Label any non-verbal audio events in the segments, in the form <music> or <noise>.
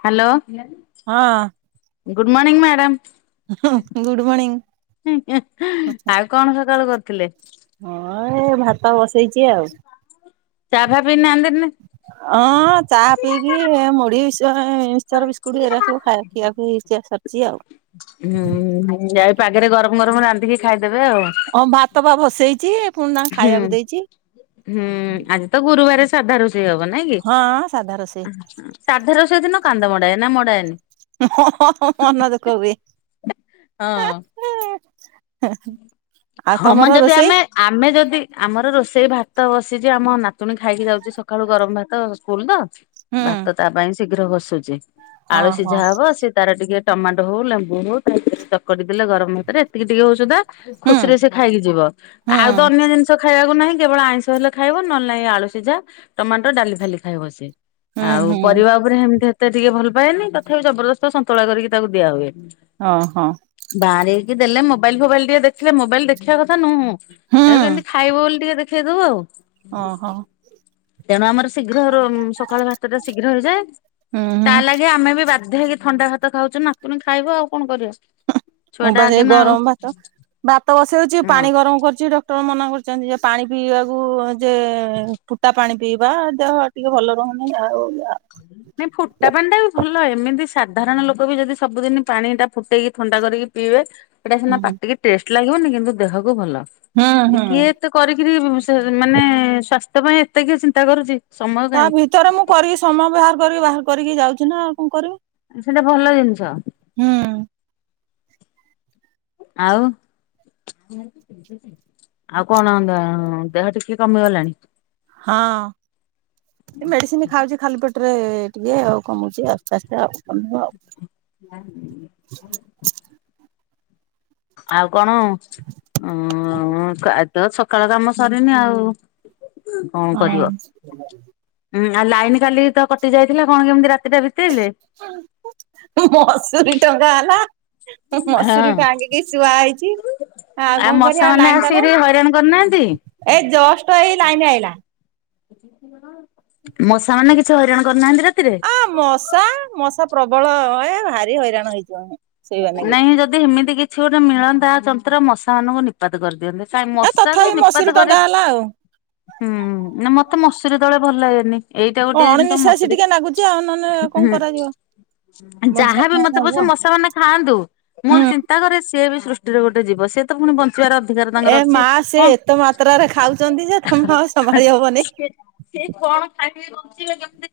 Hello good morning madam. ହୁଁ ହୁଁ good morning. ଉଁ ହୁଁ ଆଉ କଣ ସକାଳୁ କରୁଥିଲେ? ହଁ ଭାତ ବସେଇଚି ଆଉ। ଚାଆ ଫା ପିଇନାହାନ୍ତି? ଅଁ ଚାହା ପିଇକିି ଏ ମୁଢି ସ୍ <unintelligible> ମିକ୍ସଚର, ବିସ୍କୁଟ ଏରା ସବୁ ଖାଏ ଖିଆଖୁଇ ହେଇଚ ଯା ସାରଚି ଆଉ। ହୁଁ ହୁଁ ହୁଁ ଏଇ ପାଗରେ ଗରମ ଗରମ ରାନ୍ଧିକି ଖାଇ ଓ ଭାତ ପା ବସେଇଚି। ହୁଁ ହୁଁ ଆଜି ତ ଗୁରୁବାରେ ସ୍ ସାଧା ରୋଷେଇ ହବ ନାଇଁ କି ହଁ ସାଧା ରୋଷେଇ ଅଁହଁ ସାଧା ରୋଷେଇ ଦିନ କାନ୍ଦ ମଡାଏ ନା ମଡାଏନି? ହୁ ହ ହ ହ ହ ମନ ଦୁଃଖ ହୁଏ। ହଁ ଆଉ ହଁ ମ ତମର ଯଦି ରୋଷେଇ ଆମେ ଆମେ ଯଦି ଆମର ରୋଷେଇ ଭାତ ବସି ଯେ ଆମ ନାତୁଣୀ ଖାଇକି ଯାଉଚି ସକାଳୁ ଗରମ ଭାତ ସ୍କୁଲ ତ ହୁଁ। ଭାତ ତା ପାଇଁ ଶୀଘ୍ର ବସୁଚି ହଁ ହଁ। ଆଳୁସିଝା ହବ ସେ ତାର ଟିକେ ଟମାଟ ହୋଉ ଲେମ୍ବୁ ହୋଉ ତା <unintelligible> କରିଦେଲେ ଗରମ ଭାତରେ ଏତିକି ଟିକେ ହୋଉ ସୁଦା ହୁଁ ଖୁସିରେ ସିଏ ଖାଇକି ଯିବ ହୁଁ ଆଉ ତ ଅନ୍ୟ ଜିନିଷ ଖା ଖାଇବାକୁ ନାହିଁ କେବଳ ଆଇଁଷ ହେଲେ ଖାଇବ ନହେଲେ ନାଇଁ ଆଳୁ ସିଝା, ଟମାଟୋ, ଡାଲି ଫାଲି, ଖାଇବ ସିଏ। ହୁଁ ଆଉ ହୁଁ। ପରିବା ଓପରେ ହେମତି ହେତେ ଟିକେ ଭଲ ପାଏନି ତଥାପି ଜବରଦସ୍ତ ସନ୍ତୁଳା କରିକି ତାକୁ ଦିଆହୁଏ। ଓହୋ। ବାଆଁରେଇକି ଦେଲେ ମୋ ମୋବାଇଲ ଫୋବାଇଲ ଟିକେ ଦେଖିଲେ ମୋବାଇଲ ଦେଖିବା କଥା ନୁହୁଁ ଏ ହୁଁ କେମିତି ଖାଇବ ବୋଲି ଟିକେ ଦେଖେଇଦୋଉ ଆଉ। ଓହୋ। ତେଣୁ ଆମର ଶୀଘ୍ର ରୋ ଉମ୍ ସକାଳ ଭାତଟା ଶୀଘ୍ର ହେଇଯାଏ ହୁଁ ତା ଲାଗି ଆମେ ବି ବା ବାଧ୍ୟ ହେଇକି ଥଣ୍ଡା ଭାତ ଖାଉଚୁ ନାତୁଣୀ ଖାଇବ ଆଉ କଣ କରିବା ଛୁଆଟା ଆଗେ ନା ଆଉ। ତ ଭାତ ବସୋଉଚି ହଁ। ପାଣି ଗରମ କରଚି ଡ ଡକ୍ଟର ମନା କରଚନ୍ତି ଯେ ପାଣି ପିଇବାକୁ ଯେ ଫୁଟା ପାଣି ପିଇବା ଦେହ ଟିକେ ଭଲ ର ତମେ ଯାଉଚ। ନାଇଁ ଫୁଟା ପାଣି ଟା ବି ଭଲ ଏମିତି ସାଧାରଣ ଲୋକ ବି ଯଦି ସବୁଦିନି ପାଣିଟା ଫୁଟେଇକି ଥଣ୍ଡା କରିକି ପିଇବେ ସେଟା ସିନା ହୁଁ। ପାଟିକି ଟେଷ୍ଟ୍ ଲାଗିବନି କିନ୍ତୁ ଦେହକୁ ଭଲ ହୁଁ ଯେ ହୁଁ। କିଏ ଏତେ କରିକିରି ସେ ମାନେ ସ୍ଵାସ୍ ତ୍ୟ ପାଇଁ ଏତେ କିିଏ ଚିନ୍ତା କରୁଚି। ତା ଭିତରେ ମୁଁ କରିକି ସମୟ ବାହାର କରିକି ବାହାର କରିକି ଯାଉଚି ନା ଆଉ କଣ କରିବି। ଅଁ ସେଟା ଭଲ ଜିନିଷ। ହୁଁ। ଆଉ ଆଉ କଣ ଦେ ଦେହ ଟିକେ କମିଗଲାଣି? ହଁ ଏ ମେଡିସିନ ଖାଉଛି ଖାଲି ପେ ରେ ଟିକେ ଆଉ କମୁଛି ଆସ୍ତେ ଆସ୍ତେ ଆଉ କମିବ। ହ ଆଉ କଣ ଅ ଆଜି ତ ସକାଳ କାମ ସରିନି ଆଉ। କଣ କରିବ ହଁ ଉଁ ଆଉ ଲାଇନ କାଲି ତ କଟି ଯାଇଥିଲା କଣ କେମିତି ରା ମସୁରୀ ଟଙ୍କା ହେଲା। ହଁ ମସୁରୀ ଟାଙ୍ଗିକି ଶୁଆ ହେଇଛି। ଆଉ କଣ ମଶା କରିବା ମାନେ ଲାଇନ ତ ଆସିକିରି ହଇରାଣ କରିନାହାନ୍ତି? ନାଇଁ ଏ ଜଷ୍ଟ ଏଇ ଲାଇନ ଆଇଲା। ମଶା ମାନେ କିଛି ହଇରାଣ କରିନାହାନ୍ତି। ରାତିରେ? ଆ ମଶା ମଶା ପ୍ରବଳ ଏ ଭାରି ହଇରାଣ ହେଇଛୁ ଆମେ ସେଇବା ନାଗି ନାଇଁ ଯଦି ହେମିତି କିଛି ଗୋଟେ ମିଳନ୍ତା ଯନ୍ତ୍ର ମଶା ମାନଙ୍କୁ ନିପାତ କରିଦିଅନ୍ତେ। ନାଇ ଏ ମଶାକୁ ତଥାପି ନିପାତ ମଶୁରୀ କରି ଟଙ୍ଗା ହେଲା ଆଉ। ହୁଁ ମତେ ମଶୁରି ତଳେ ଭଲ ଲାଗେନି। ଏଇଟା ଗୋଟେ ଜିନିଷ ଅଣନିଶ୍ୱାସୀ ମସୁରି ଟିକେ ନାଗୁଛି ଆଉ ନହେଲେ କଣ ହୁଁ। କରାଯିବ ବଞ୍ଚିବା ଯାହାବି ପାଇଁ ମତେ ହେଲେ ପଛେ ହବ। ମଶା ମାନେ ଖାଆ ଥାଆନ୍ତୁ ମୁଁ ହୁଁ ଚିନ୍ତା କରେ ସିଏ ବି ସୃଷ୍ଟିରେ ଗୋଟେ ଜୀବ ସିଏ ତ ପୁଣି ବ ବଞ୍ଚିବାର ଅଧିକାର ତାଙ୍କର ଏ ଅଛି ମା ସେ ହଁ। ଏତେ ମାତ୍ରାରେ ଖାଉଛନ୍ତି ଯେ ତମେ ଆଉ ସମ୍ଭାଳି ହବନି। ସେ କଣ ଖାଇକି ବଞ୍ଚିବେ କେମିତି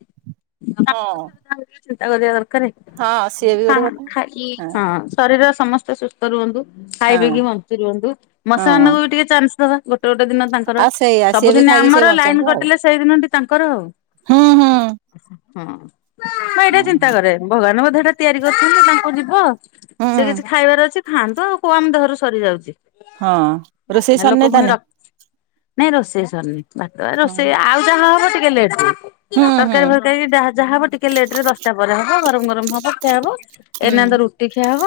ହଁ ତାଙ୍କ ତା ଚିନ୍ତା କରିବା ଦରକାର। କରେ ହଁ ସିଏ ବି ଗୋଟେ ହଁ କଥା ଖାଇକି ହଁ ଶରୀର ସମସ୍ତେ ସୁସ୍ଥ ରୁହନ୍ତୁ। ହଁ। ଖାଇପିକି ବଞ୍ଚି ରୁହନ୍ତୁ ମଶା ହଁ ମାନଙ୍କୁ ବି ଟିକେ ଚାନ୍ସ ଦବା ଗୋଟେ ଗୋଟ ଗୋଟେ ଦିନ ତାଙ୍କର ଆଉ ସେଇଆ ସିଏ ବି ସବୁଦିନ ଖାଇକି ସେ ଆମର ଲାଇନ ବଞ୍ଚନ୍ତୁ ଆଉ କଟିଲେ ସେଇ ଦିନଟି ତାଙ୍କର ଆଉ। ହୁଁ ହୁଁ। ହ ହଁ ମୁଁ ଏଇଟା ଚିନ୍ତା କରେ ଭଗବାନ ବୋଧେ ଏଇଟା ତିଆରି କରିଛନ୍ତି ତାଙ୍କୁ ଯିବ। ହୁଁ ସେ କିଛି ଖାଇବାର ଅଛି ଖାଆନ୍ତୁ ଆଉ କୁ ଆମ ଦେହରୁ ସରିଯାଉଛି। ହଁ ରୋଷେଇ ନା ସରିନି ଲୋକ ପୁଣି ତାନେ ରଖି ନାଇଁ ରୋଷେଇ ସରିନି ଭାତ ଏ ହଁ ରୋଷେଇ ଆଉ ଯାହା ହବ ଟିକେ ଲେଟକୁ ହୁଁ ହୁଁ ତରକାରୀ ଫରକାରୀ ଯା ଯାହା ହବ ଟିକେ ଲେଟ ରେ ଦଶଟା ପରେ ହବ ଗରମ ଗରମ ହବ ଖିଆ ହବ ଏଇନା ତ ହୁଁ। ରୁଟି ଖିଆ ହବ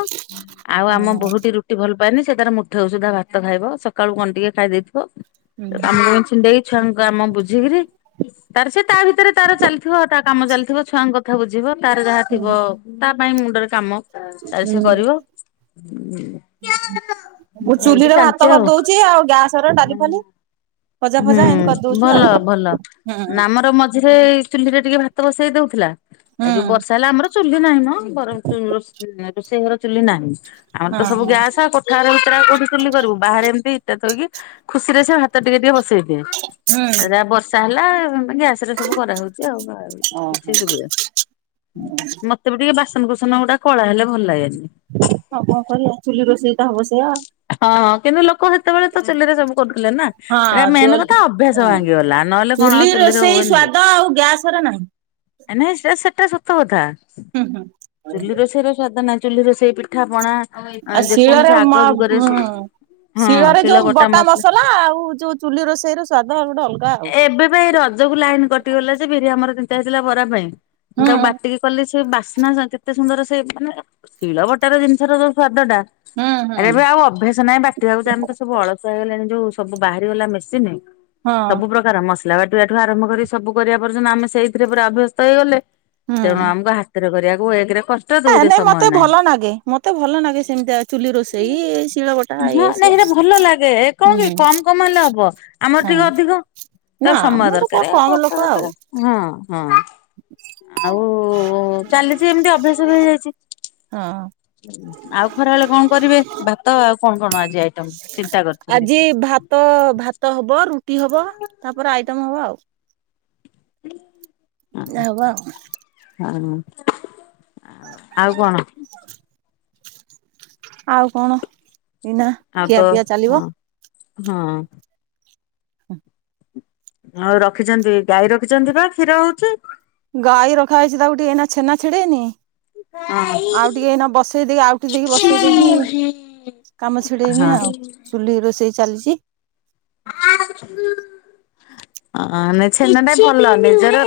ଆଉ ଓ ଆମ ବୋହୁଟି ରୁଟି ଭଲ ପାଏନି ସେ ତାର ମୁଠେ ସୁଦ୍ଧା ଭାତ ଖାଇବ ସକାଳୁ କଣ ଟିକେ ଖାଇ ଦେଇଥିବ? ହୁଁ ତ କାମ ଛିଣ୍ଡେଇ ଛୁଆଙ୍କ କାମ ବୁଝିକିରି ତାର ସେ ତା ଭିତରେ ତାର ଚାଲିଥିବ ତା କାମ ଚା ଚାଲିଥିବ ଛୁଆଙ୍କ କଥା ବୁଝିବ ତାର ଯାହା ହୁଁ। ଥିବ ତା ପାଇଁ ମୁଣ୍ଡରେ କାମ ତାର ସେ ହୁଁ କରିବ ହୁଁ। ମୁଁ ଏମିତି ଚୁଲିରେ ଚାଲିଛି ଭାତ ଆଉ। କରିଦଉଛି ଆଉ ଗ୍ୟାସ ର ଡାଲି ଫାଲି ଭଜା ହୁଁ ଫଜା ଏମିତି କରିଦଉଛି ଭଲ ଆଉ ଭଲ ହୁଁ ଆମର ମଝିରେ ଚୁଲିରେ ଟିକେ ଭା ଭାତ ବସେଇ ଦଉଥିଲା ହୁଁ ଏଇ ଯୋଉ ବର୍ଷା ହେଲା ଆମର ଚୁଲି ନାହିଁ ନ ଘର ଭି ରୋଷେଇ ଘର ଚୁଲି ନାହିଁ। ଆମର ତ ହଁ ସବୁ ହଁ ଗ୍ୟାସ୍ ଆ କୋଠା ଘର ଭିତରେ ଆଉ କୋଉଠି ଚୁଲି କରିବୁ ବାହାରେ ଏମିତି ଇଟା ଥୋଇକି ଖୁସିରେ ସେ ଭାତ ଟିକେ ଟିକେ ବସେଇ ଦିଏ ହୁଁ ଆଉ ଯାହା ବର୍ଷା ହେଲା ମାନେ ଗ୍ୟାସ ରେ ସବୁ କରାହଉଛି ଆଉ ଆଉ କିଛି ଓହୋ ସୁବିବ ନି ମତେ ବି ଟିକେ ବାସ ବାସନ କୁସନ ଗୁଡ଼ା ହଁ କଣ କରିବା ଚୁଲି ରୋଷେଇ ତ ହବ ସେଆ। ହଁ କିନ୍ତୁ ଲୋକ ହେତେବେଳେ ତ ଚୁଲିରେ ସବୁ କରୁଥିଲେ ନା ହଁ ଏଟା ମେନ୍ ଚୁଲି କଥା ଅଭ୍ୟାସ ହୁଁ ଭାଙ୍ଗିଗଲା। ନହେଲେ କଣ ଆଉ ଚୁଲିରେ ହୁଏନି କି? ଗ୍ୟାସ୍ ରେ ନାହିଁ। ଏ ନେହେ ସେ ସେଟା ସତ କଥା ହୁଁ ହୁଁ ଚୁଲି ରୋଷେଇର ସ୍ୱାଦ ନାହିଁ। ଚୁଲି ରୋଷେଇ ପିଠା ପଣା ଆ ଆଉ ଶିଳରେ ଯେକୌଣସି ଆଗ ଯୁ ମ ଅ ଶିଳରେ ଯୋଉ ବଟା ମସଲା ଆଉ ଯୋଉ ଚୁଲି ରୋଷେଇ ର ସ୍ଵାଦ ଗୋଟେ ଅଲଗା ଆଉ। ଏବେ ରଜକୁ ଲାଇନ କଟି ଗଲା ସେ ବିରି ଆମର ଚିନ୍ତା ହେଇଥିଲା ବରା ପାଇଁ ମୁ ହୁଁ ତାକୁ ବାଟିକି କଲି ସେ ବାସ୍ନା କେତେ ସୁନ୍ଦର ସେ ମାନେ ଶିଳ ବଟାର ଜିନିଷର ଯୋଉ ସ୍ଵାଦ ଟା ହୁଁ ଆରେ ହୁଁ ଏବେ ଆଉ ଅଭ୍ୟାସ ନାହିଁ ବାଟିବାକୁ ତ ସବୁ ଅଳସୁଆ ହେଇଗଲାଣି ଯୋଉ ସବୁ ବାହାରିଗଲା ମେସିନ୍। ହଁ ସବୁ ପ୍ରକାର ମସଲା ବାଟ ଏଠୁ ଆରମ୍ଭ କରି ସବୁ କରିବା ପର୍ଯ୍ୟନ୍ତ ଆମେ ସେଇଥିରେ ପୁରା ଅଭ୍ୟସ୍ତ ହେଇଗଲେ। ତେଣୁ ଆମକୁ ହାତରେ କରିବା ହୁଏ ଏକରେ କଷ୍ଟ ହେ ଦୁଇରେ ନାଇଁ ସମୟ ମତେ ନାହିଁ। ଭଲ ଲାଗେ ମତେ ଭଲ ଲାଗେ ସେମିତିଆ ଚୁଲି ରୋଷେଇ। ସେଇ ଶିଳ ବଟା ହଁ ଇଏ ନାଇଁ ସିଏ ସେଇଟା ଭଲ ଲାଗେ କଣ କି ହୁଁ କମ କମ ହେଲେ ହବ ଆମର ଟିକେ ହୁଁ। ଅଧିକ। ନା ତାକୁ ସମୟ ଆମର ଦରକାର କମ୍ କଷ୍ଟ ଲୋକ ଦରକାର ଆଉ। ହଁ ହଁ। ଆଉ ଚାଲିଛି ଏମିତି ଅଭ୍ୟାସ ବି ହେଇଯାଇଛି। ହଁ। ଆଉ ଖରା ବେଳେ କଣ କରିବେ ଭାତ ଆଉ କଣ କଣ ଆଜି ଆଇଟମ ଚିନ୍ତା କରୁଛନ୍ତି? ଆଜି ଭାତ ଭାତ ହବ ରୁଟି ହବ ତାପରେ ଆଇଟମ ହବ ଆଉ। <inaudible> ହବ ଆଉ। ଆ ଆଉ କଣ? <inaudible> ଆଉ କଣ ଏଇନା ଆଉ ତ ଖିଆ ପିଆ ଚାଲିବ। ହଁ। ହଁ। ଆଉ ରଖିଛନ୍ତି ଗାଈ ରଖିଛନ୍ତି ବା କ୍ଷୀର ହଉଛି। ଗାଈ ରଖାଯାଇଛି ତାକୁ ଟିକେ ଏଇନା ଛେନା ଛିଡେନି। ହଁ ଆଉ ଟିକେ ଏଇନା ବସେଇ ଦେଇକି ଆଉ ଟିକେ ଦେଇକି ବସେଇ ଦେଇକି କାମ ଛିଡେଇମି ଆଉ ଚୁଲି ରୋଷେଇ ଚାଲିଛି। ଅ ମାନେ ଛେନାଟା ଭଲ ନିଜର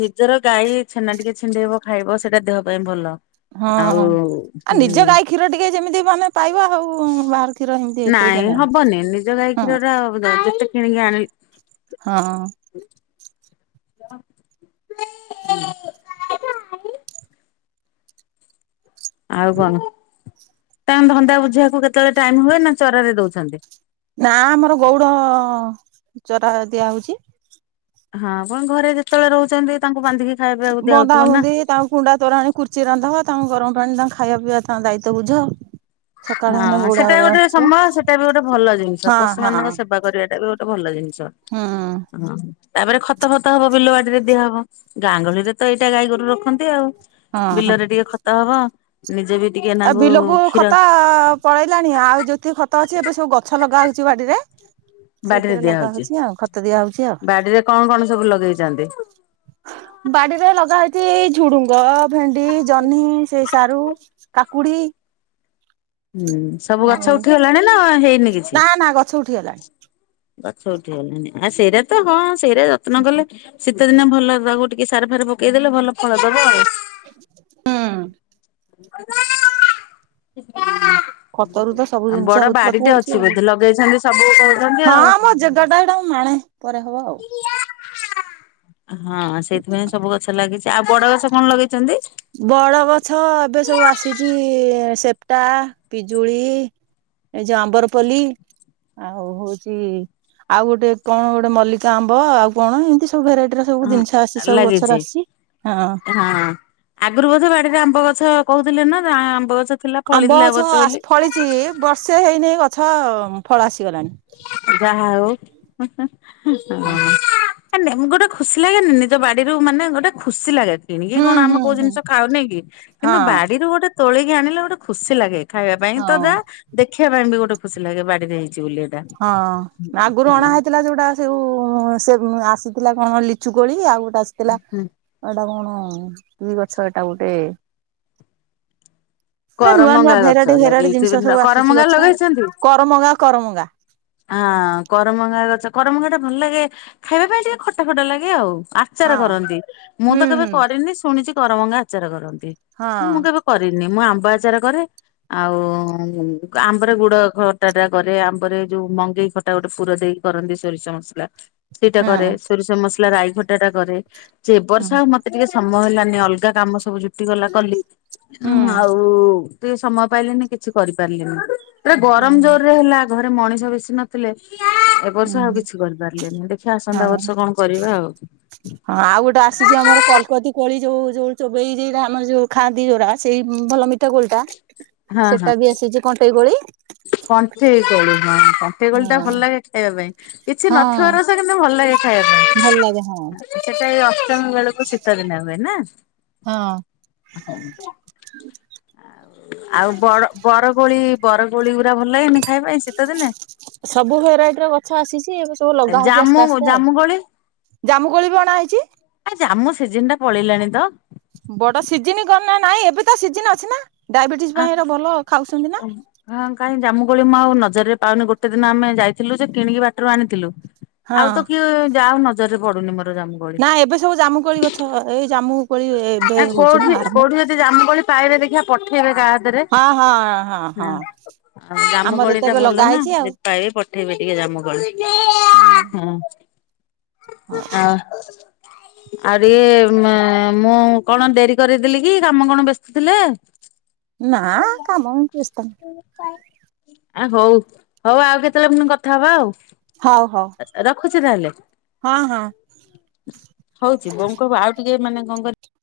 ନିଜର ଗାଈ ଛେନା ଟିକେ ଛିଣ୍ଡେଇବ ଖାଇବ ସେଇଟା ଦେହ ପାଇଁ ଭଲ। ହଁ ଆଉ ଆଉ ନିଜ ହୁଁ। ଗାଈ କ୍ଷୀର ଟିକେ ଯେମିତି ମାନେ ପାଇବା ଆଉ ବାହାର କ୍ଷୀର ଏମିତି ହେତେ ନାଇଁ ଆଜ୍ଞା ମ୍ୟାମ। ହବନି ନିଜ ଗାଈ କ୍ଷୀରଟା ଯେତେ କିଣିକି ଆଣିକି ଆଣିଲେ ହଁ। <inaudible> ଆଉ କଣ ତାଙ୍କ ଧନ୍ଦା ବୁଝିବାକୁ କେତେବେଳେ ଟାଇମ ହୁଏ ନା ଚରାରେ ଦଉଛନ୍ତି? ନା ଆମର ଗଉଡ ଚରା ଦିଆ ହଉଚି। ହଁ ଆପଣ ଘରେ ଯେତେବେଳେ ରହୁଛନ୍ତି ତାଙ୍କୁ ବାନ୍ଧିକି ଖାଇବା ପିଇବାକୁ ବନ୍ଧା ଦିଆହଉଥିବ ନା। ବନ୍ଧି ତାଙ୍କୁ କୁଣ୍ଡା ତୋରାଣି ଖୁର୍ଚି ରାନ୍ଧ। ତାଙ୍କ ଗରମ ପାଣି ତାଙ୍କ ଖାଇବା ପିଇବା ତାଙ୍କ ଦାୟିତ୍ଵ ବୁଝ। ସକାଳେ ହେଲେ ହଁ ଗଉଡା ସେଟା ଗୋଟେ ଆସିବ ସମ୍ଭବ ସେଇଟା ବି ଗୋଟେ ଭଲ ଜିନିଷ ହଁ ପଶୁ ହଁ ମାନଙ୍କ ସେବା କରିବାଟା ବି ଗୋଟେ ଭଲ ଜିନିଷ। ହୁଁ। ହଁ। ତାପରେ ଖତ ଫତ ହବ ବିଲବାଡିରେ ଦିଆହବ ଗାଁ ଗାଉଳିରେ ତ ଏଇଟା ଗାଈ ଗୋରୁ ରଖନ୍ତି ଆଉ। ହଁ ବିଲରେ ଟିକେ ଖତ ହବ ନିଜେ ବି ଟିକେ ଆ ନାଙ୍କୁ ବିଲକୁ କ୍ଷୀର ଖତ ପଳେଇଲାଣି ଆଉ ଯେତିିକି ଖତ ଅଛି ଏବେ ସବୁ ଗଛ ଲଗାହଉଛି ବାଡିରେ। ବାଡିରେ ସେଇଥିରେ ଦିଆ ଲଗା ହଉଛି ଆଉ ଖତ ଦିଆ ହଉଛି ଆଉ ବାଡିରେ କଣ କଣ ସବୁ ଲଗେଇଚନ୍ତି? ବାଡିରେ ଲଗା ହଇଛି ଏଇ ଝୁଡୁଙ୍ଗ, ଭେଣ୍ଡି, ଜହ୍ନି, ସେ ସାରୁ, କାକୁଡି। ହୁଁ ସବୁ ଆଉ ଗଛ ଉଠିଗଲାଣି ନା ହେଇନି। କିଛି? ନା ନା ଗଛ ଉଠିଗଲାଣି। ଗଛ ଉଠି ଗଲାଣି ଆ ସେଇଟା ତ ହଁ ସେଇଟା ଯତ୍ନ କଲେ କେତେ ଦିନ ଭଲ ଦବ ଟିକେ ସାର ଫାର ପକେଇଦେଲେ ଭଲ ଫଳ ଦବ ଆଉ। ହୁଁ। ଖତରୁ ତ ସବୁ <inaudible> ଜିନିଷ ବଡ ଉତ୍ପତ୍ତି ବାଡିଟେ ହଉଛି ଅଛି ଆଉ ବୋଧେ ଲଗେଇଛନ୍ତି ସବୁ କରୁଛନ୍ତି ଆଉ। ହଁ ମୋ ଜେଗା ଟା ଏଇଟା ମୁଁ ମାଣେ ପରେ ହବ ଆଉ। <unintelligible> ହଁ ସେଇଥିପାଇଁ ସବୁ ଗଛ ଲାଗିଛି। ତା ବଡ଼ ଗଛ କଣ ଲଗେଇଛନ୍ତି? ବଡ ଗଛ ଏବେ ସବୁ ଆସିଛି-ଇ-ଇ-ଇ ସେପ୍ଟା, ପିଜୁଳି। ଏଇ ଯୋଉ ଆମ୍ବରପଲ୍ଲୀ। ଆଉ ହଉଛି ଆଉ ଗୋଟେ କଣ ଗୋଟେ ମଲ୍ଲିକା ଆମ୍ବ ଆଉ କଣ ଏମତି ସବୁ। ସବୁ ଭେରାଇଟିର ସବୁ ହଁ ଜିନିଷ ଆସି ସବୁ ଲାଗିଛି। ଗଛର ଆସିଚି ହଁ। ହଁ। ଆଗରୁ ବୋଧେ ବାଡିରେ ଆମ୍ବ ଗଛ କହୁଥିଲେ ନା ଆ ଆମ୍ବ ଗଛ। ଥିଲା ଆମ୍ବ ଫଳିଥିଲା ଏ ଗଛ ବର୍ଷ ଆସ ବୋଲି। ଫଳିଛି ବର୍ଷେ ହେଇନେଇ ଗଛ ଫଳ ଆସ <unintelligible> ଯାହା ହଉ ହି ହି <unintelligible> ମାନେ ଗୋଟେ ଖୁସି ଲାଗେନି ନିଜ ବାଡିରୁ ମାନେ ଗୋଟେ ଖୁସି ଲାଗେ। କିଣିକି ହୁଁ କଣ ଆମେ ହୁଁ କଉ ହୁଁ ଜିନିଷ ଖାଉନେକି। ହଁ କିନ୍ତୁ ବାଡିରୁ ଗୋଟେ ତୋଳିକି ଆଣିଲେ ଗୋଟେ ଖୁସି ଲାଗେ। ଖାଇବା ପାଇଁ ହଁ ତ ଯା, ଦେଖିବା ପାଇଁ ବି ଗୋଟେ ଖୁସି ଲାଗେ ବାଡିରେ ହେଇଛି ବୋଲି। ଏଇଟା। ହଁ ଆଗରୁ ଅଣା ହଁ ହେଇଥିଲା ଯୋଉଟା ସେଉ ସେ ଆସ ଆସିଥିଲା କଣ ଲିଚୁ କୋଳି ଆଉ ଗୋଟେ ଆସିଥିଲା ଏଟା କଣ ହଁ କି ଗଛ ଏଟା ଗୋଟେ। <inaudible> ଏ ନୂଆ ନୂଆ କରମଙ୍ଗା ଗଛ ଭେରାଇଟି ଭେରାଇଟି ଜିନିଷ ଲଗେଇଥିବ। ସବୁ ଆସୁଛି କରମଙ୍ଗା ଗଛ ଆଉ। ଲଗେଇଛନ୍ତି? କରମଙ୍ଗା କରମଙ୍ଗା ହଁ କରମଙ୍ଗା ଗଛ କରମଙ୍ଗା ଟା ଭଲ ଲାଗେ ଖାଇବା ପାଇଁ ଟିକେ ଖଟା ଖଟା ଲାଗେ ଆଉ। ଆଚାର ହଁ କରନ୍ତି ମୁଁ ହୁଁ ତ କେବେ ହୁଁ କରିନି ଶୁଣିଛି କରମଙ୍ଗା ଆଚାର କରନ୍ତି। ହଁ ମୁଁ କେବେ କରିନି ମୁଁ ଆମ୍ବ ଆଚାର କରେ ଆଉ ଆମ୍ବରେ ଗୁଡ ଖଟା ଟା କରେ। ଆମ୍ବରେ ଯୋଉ ମଙ୍ଗେଇ ଖଟା ଗୋଟେ ପୁର ଦେଇ କରନ୍ତି ସୋରିଷ ମସଲା। ସେଇଟା କରେ, ହଁ ସୋରିଷ ମସଲା ରାଇ ଖଟା ଟା କରେ। ଯେ ଏ ବର୍ଷ ହୁଁ ଆଉ ମତେ ଟିକେ ସମୟ ହେଲା ଅଲଗା କାମ ସବୁ ଜୁଟି ଗଲା କଲି। ହୁଁ ଆ ଉ ଟିକେ ସମୟ ପାଇଲିନି କିଛି କରିପାରିଲିନି। ପୁରା ଗରମ ହୁଁ ଜୋରରେ ହେଲା। ଘରେ ମଣିଷ ବେଶୀ ନଥିଲେ <unintelligible> ଏ ବର୍ଷ ହୁଁ ଆଉ କିଛି କରିପାରିଲିନି ଦେଖିବା ଆସନ୍ତା ହଁ ବର୍ଷ ହଁ କଣ କରିବା। ଆଉ ଗୋଟେ ଆସିଛି ଆମର <unintelligible> କଲକତି କୋଳି ଯୋଉ ଯୋଉ ଚୋବେଇ ଯଟା ଆମର ଯୋଉ ଖାଆନ୍ତି ଯୋଉରା ସେଇ ଭଲ ମିଠା କୋଳି ଟା। ହଁ ହଁ ସେଟା ବି ଆସିଛି କଣ୍ଟେଇ କୋଳି କଣ୍ଠେଇ କୋଳି ହଁ କଣ୍ଠେଇ କୋଳି ଟା ହଁ ଭଲ ଲାଗେ ଖାଇବା ପାଇଁ କିଛି ନଥିବ ହଁ ରସ କିନ୍ତୁ ଭଲ ଲାଗେ ଖାଇବା ଭଲ ଲାଗେ ହଁ ପାଇଁ ସେଟା ଏ ଅଷ୍ଟମୀ ବେଳକୁ ଶୀତ ଦିନ ହୁଏ ନା। ହଁ। ଆଉ ବର ବରକୋଳି ବରକୋଳି ଗୁରା ଟା ଭଲ ଲାଗେନି ଖାଇବା ପାଇଁ ଶୀତ ଦିନେ। ସବୁ ଭେରାଇଟିର ଗଛ ଆସିଛି ଏବେ ସବୁ ଲଗା ହଉଛି ଆସ୍ତେ ଜାମୁ ଆସ୍ତେ ଆଉ ଜାମୁ କୋଳି, ଜାମୁକୋଳି ବି ଅଣା ହେଇଛି। ଆ ଜାମୁ ସିଜନ। ତିନିଟା ପଳେଇଲାଣି ତ। ବଡ ସିଜିିନ ଗନା ନାଇଁ ଏବେ ତ ସିଜିନ୍ ଅଛି ନା। ଡାଇବେଟିସ ପାଇଁ ଏଟା ଭଲ ଖାଉଛନ୍ତି ନା। ହଁ କାହିଁ ମୁଁ ଜାମୁକୋଳି ଆଉ ନଜରରେ ପାଉନି ଗୋଟେ ଦିନ ଆମେ ଯାଇଥିଲୁ ଯେ କିଣିକି ବାଟରୁ ଆଣିଥିଲୁ। ହଁ ଆଉ ତ କିଏ ଯାଅ ନଜରରେ ପଡୁନି ମତେ। ନା ଏବେ ସବୁ ଜାମୁ କୋଳି ଗଛ ଏଇ ଜାମୁ କୋଳି ଏବେ ହଉଛି କୋଉଠି ନା ଆରମ୍ଭ। କୋଉଠି ଯଦି ଜାମୁକୋଳି ପାଇବେ ଦେଖିବା ପଠେଇବେ କାହା ହାତରେ ହଁ, ହଁ, ହଁ। ନା। ହଁ। ଆଉ ଜାମୁ ଆମର କୋଳି ତ ଟା ଏବେ ଭଲ ଲଗା ନା ହେଇଛି ଆଉ। ଯଦି ପାଇବି ପଠେଇବି ଟିକେ ଜାମୁ କୋଳି। ହଉ ହ ଆ ଆହୁରି ଏ ମୁଁ କଣ ଡେରି କରିଦେଲି କି କାମ କଣ ବ୍ୟସ୍ତ ଥିଲେ? ନା କାମ ବ୍ୟସ୍ତ ଆ ହଉ, ହଉ ଆଉ କେତେବେଳେ ପୁଣି କଥା ହବା ଆଉ। ହଉ ହଉ। ଚି ତାହେଲେ ହଁ ହଁ। ହଉଛି ବୋଉଙ୍କୁ କହିବୁ ଆଉ ଟିକେ ମାନେ କଣ କହିଲେ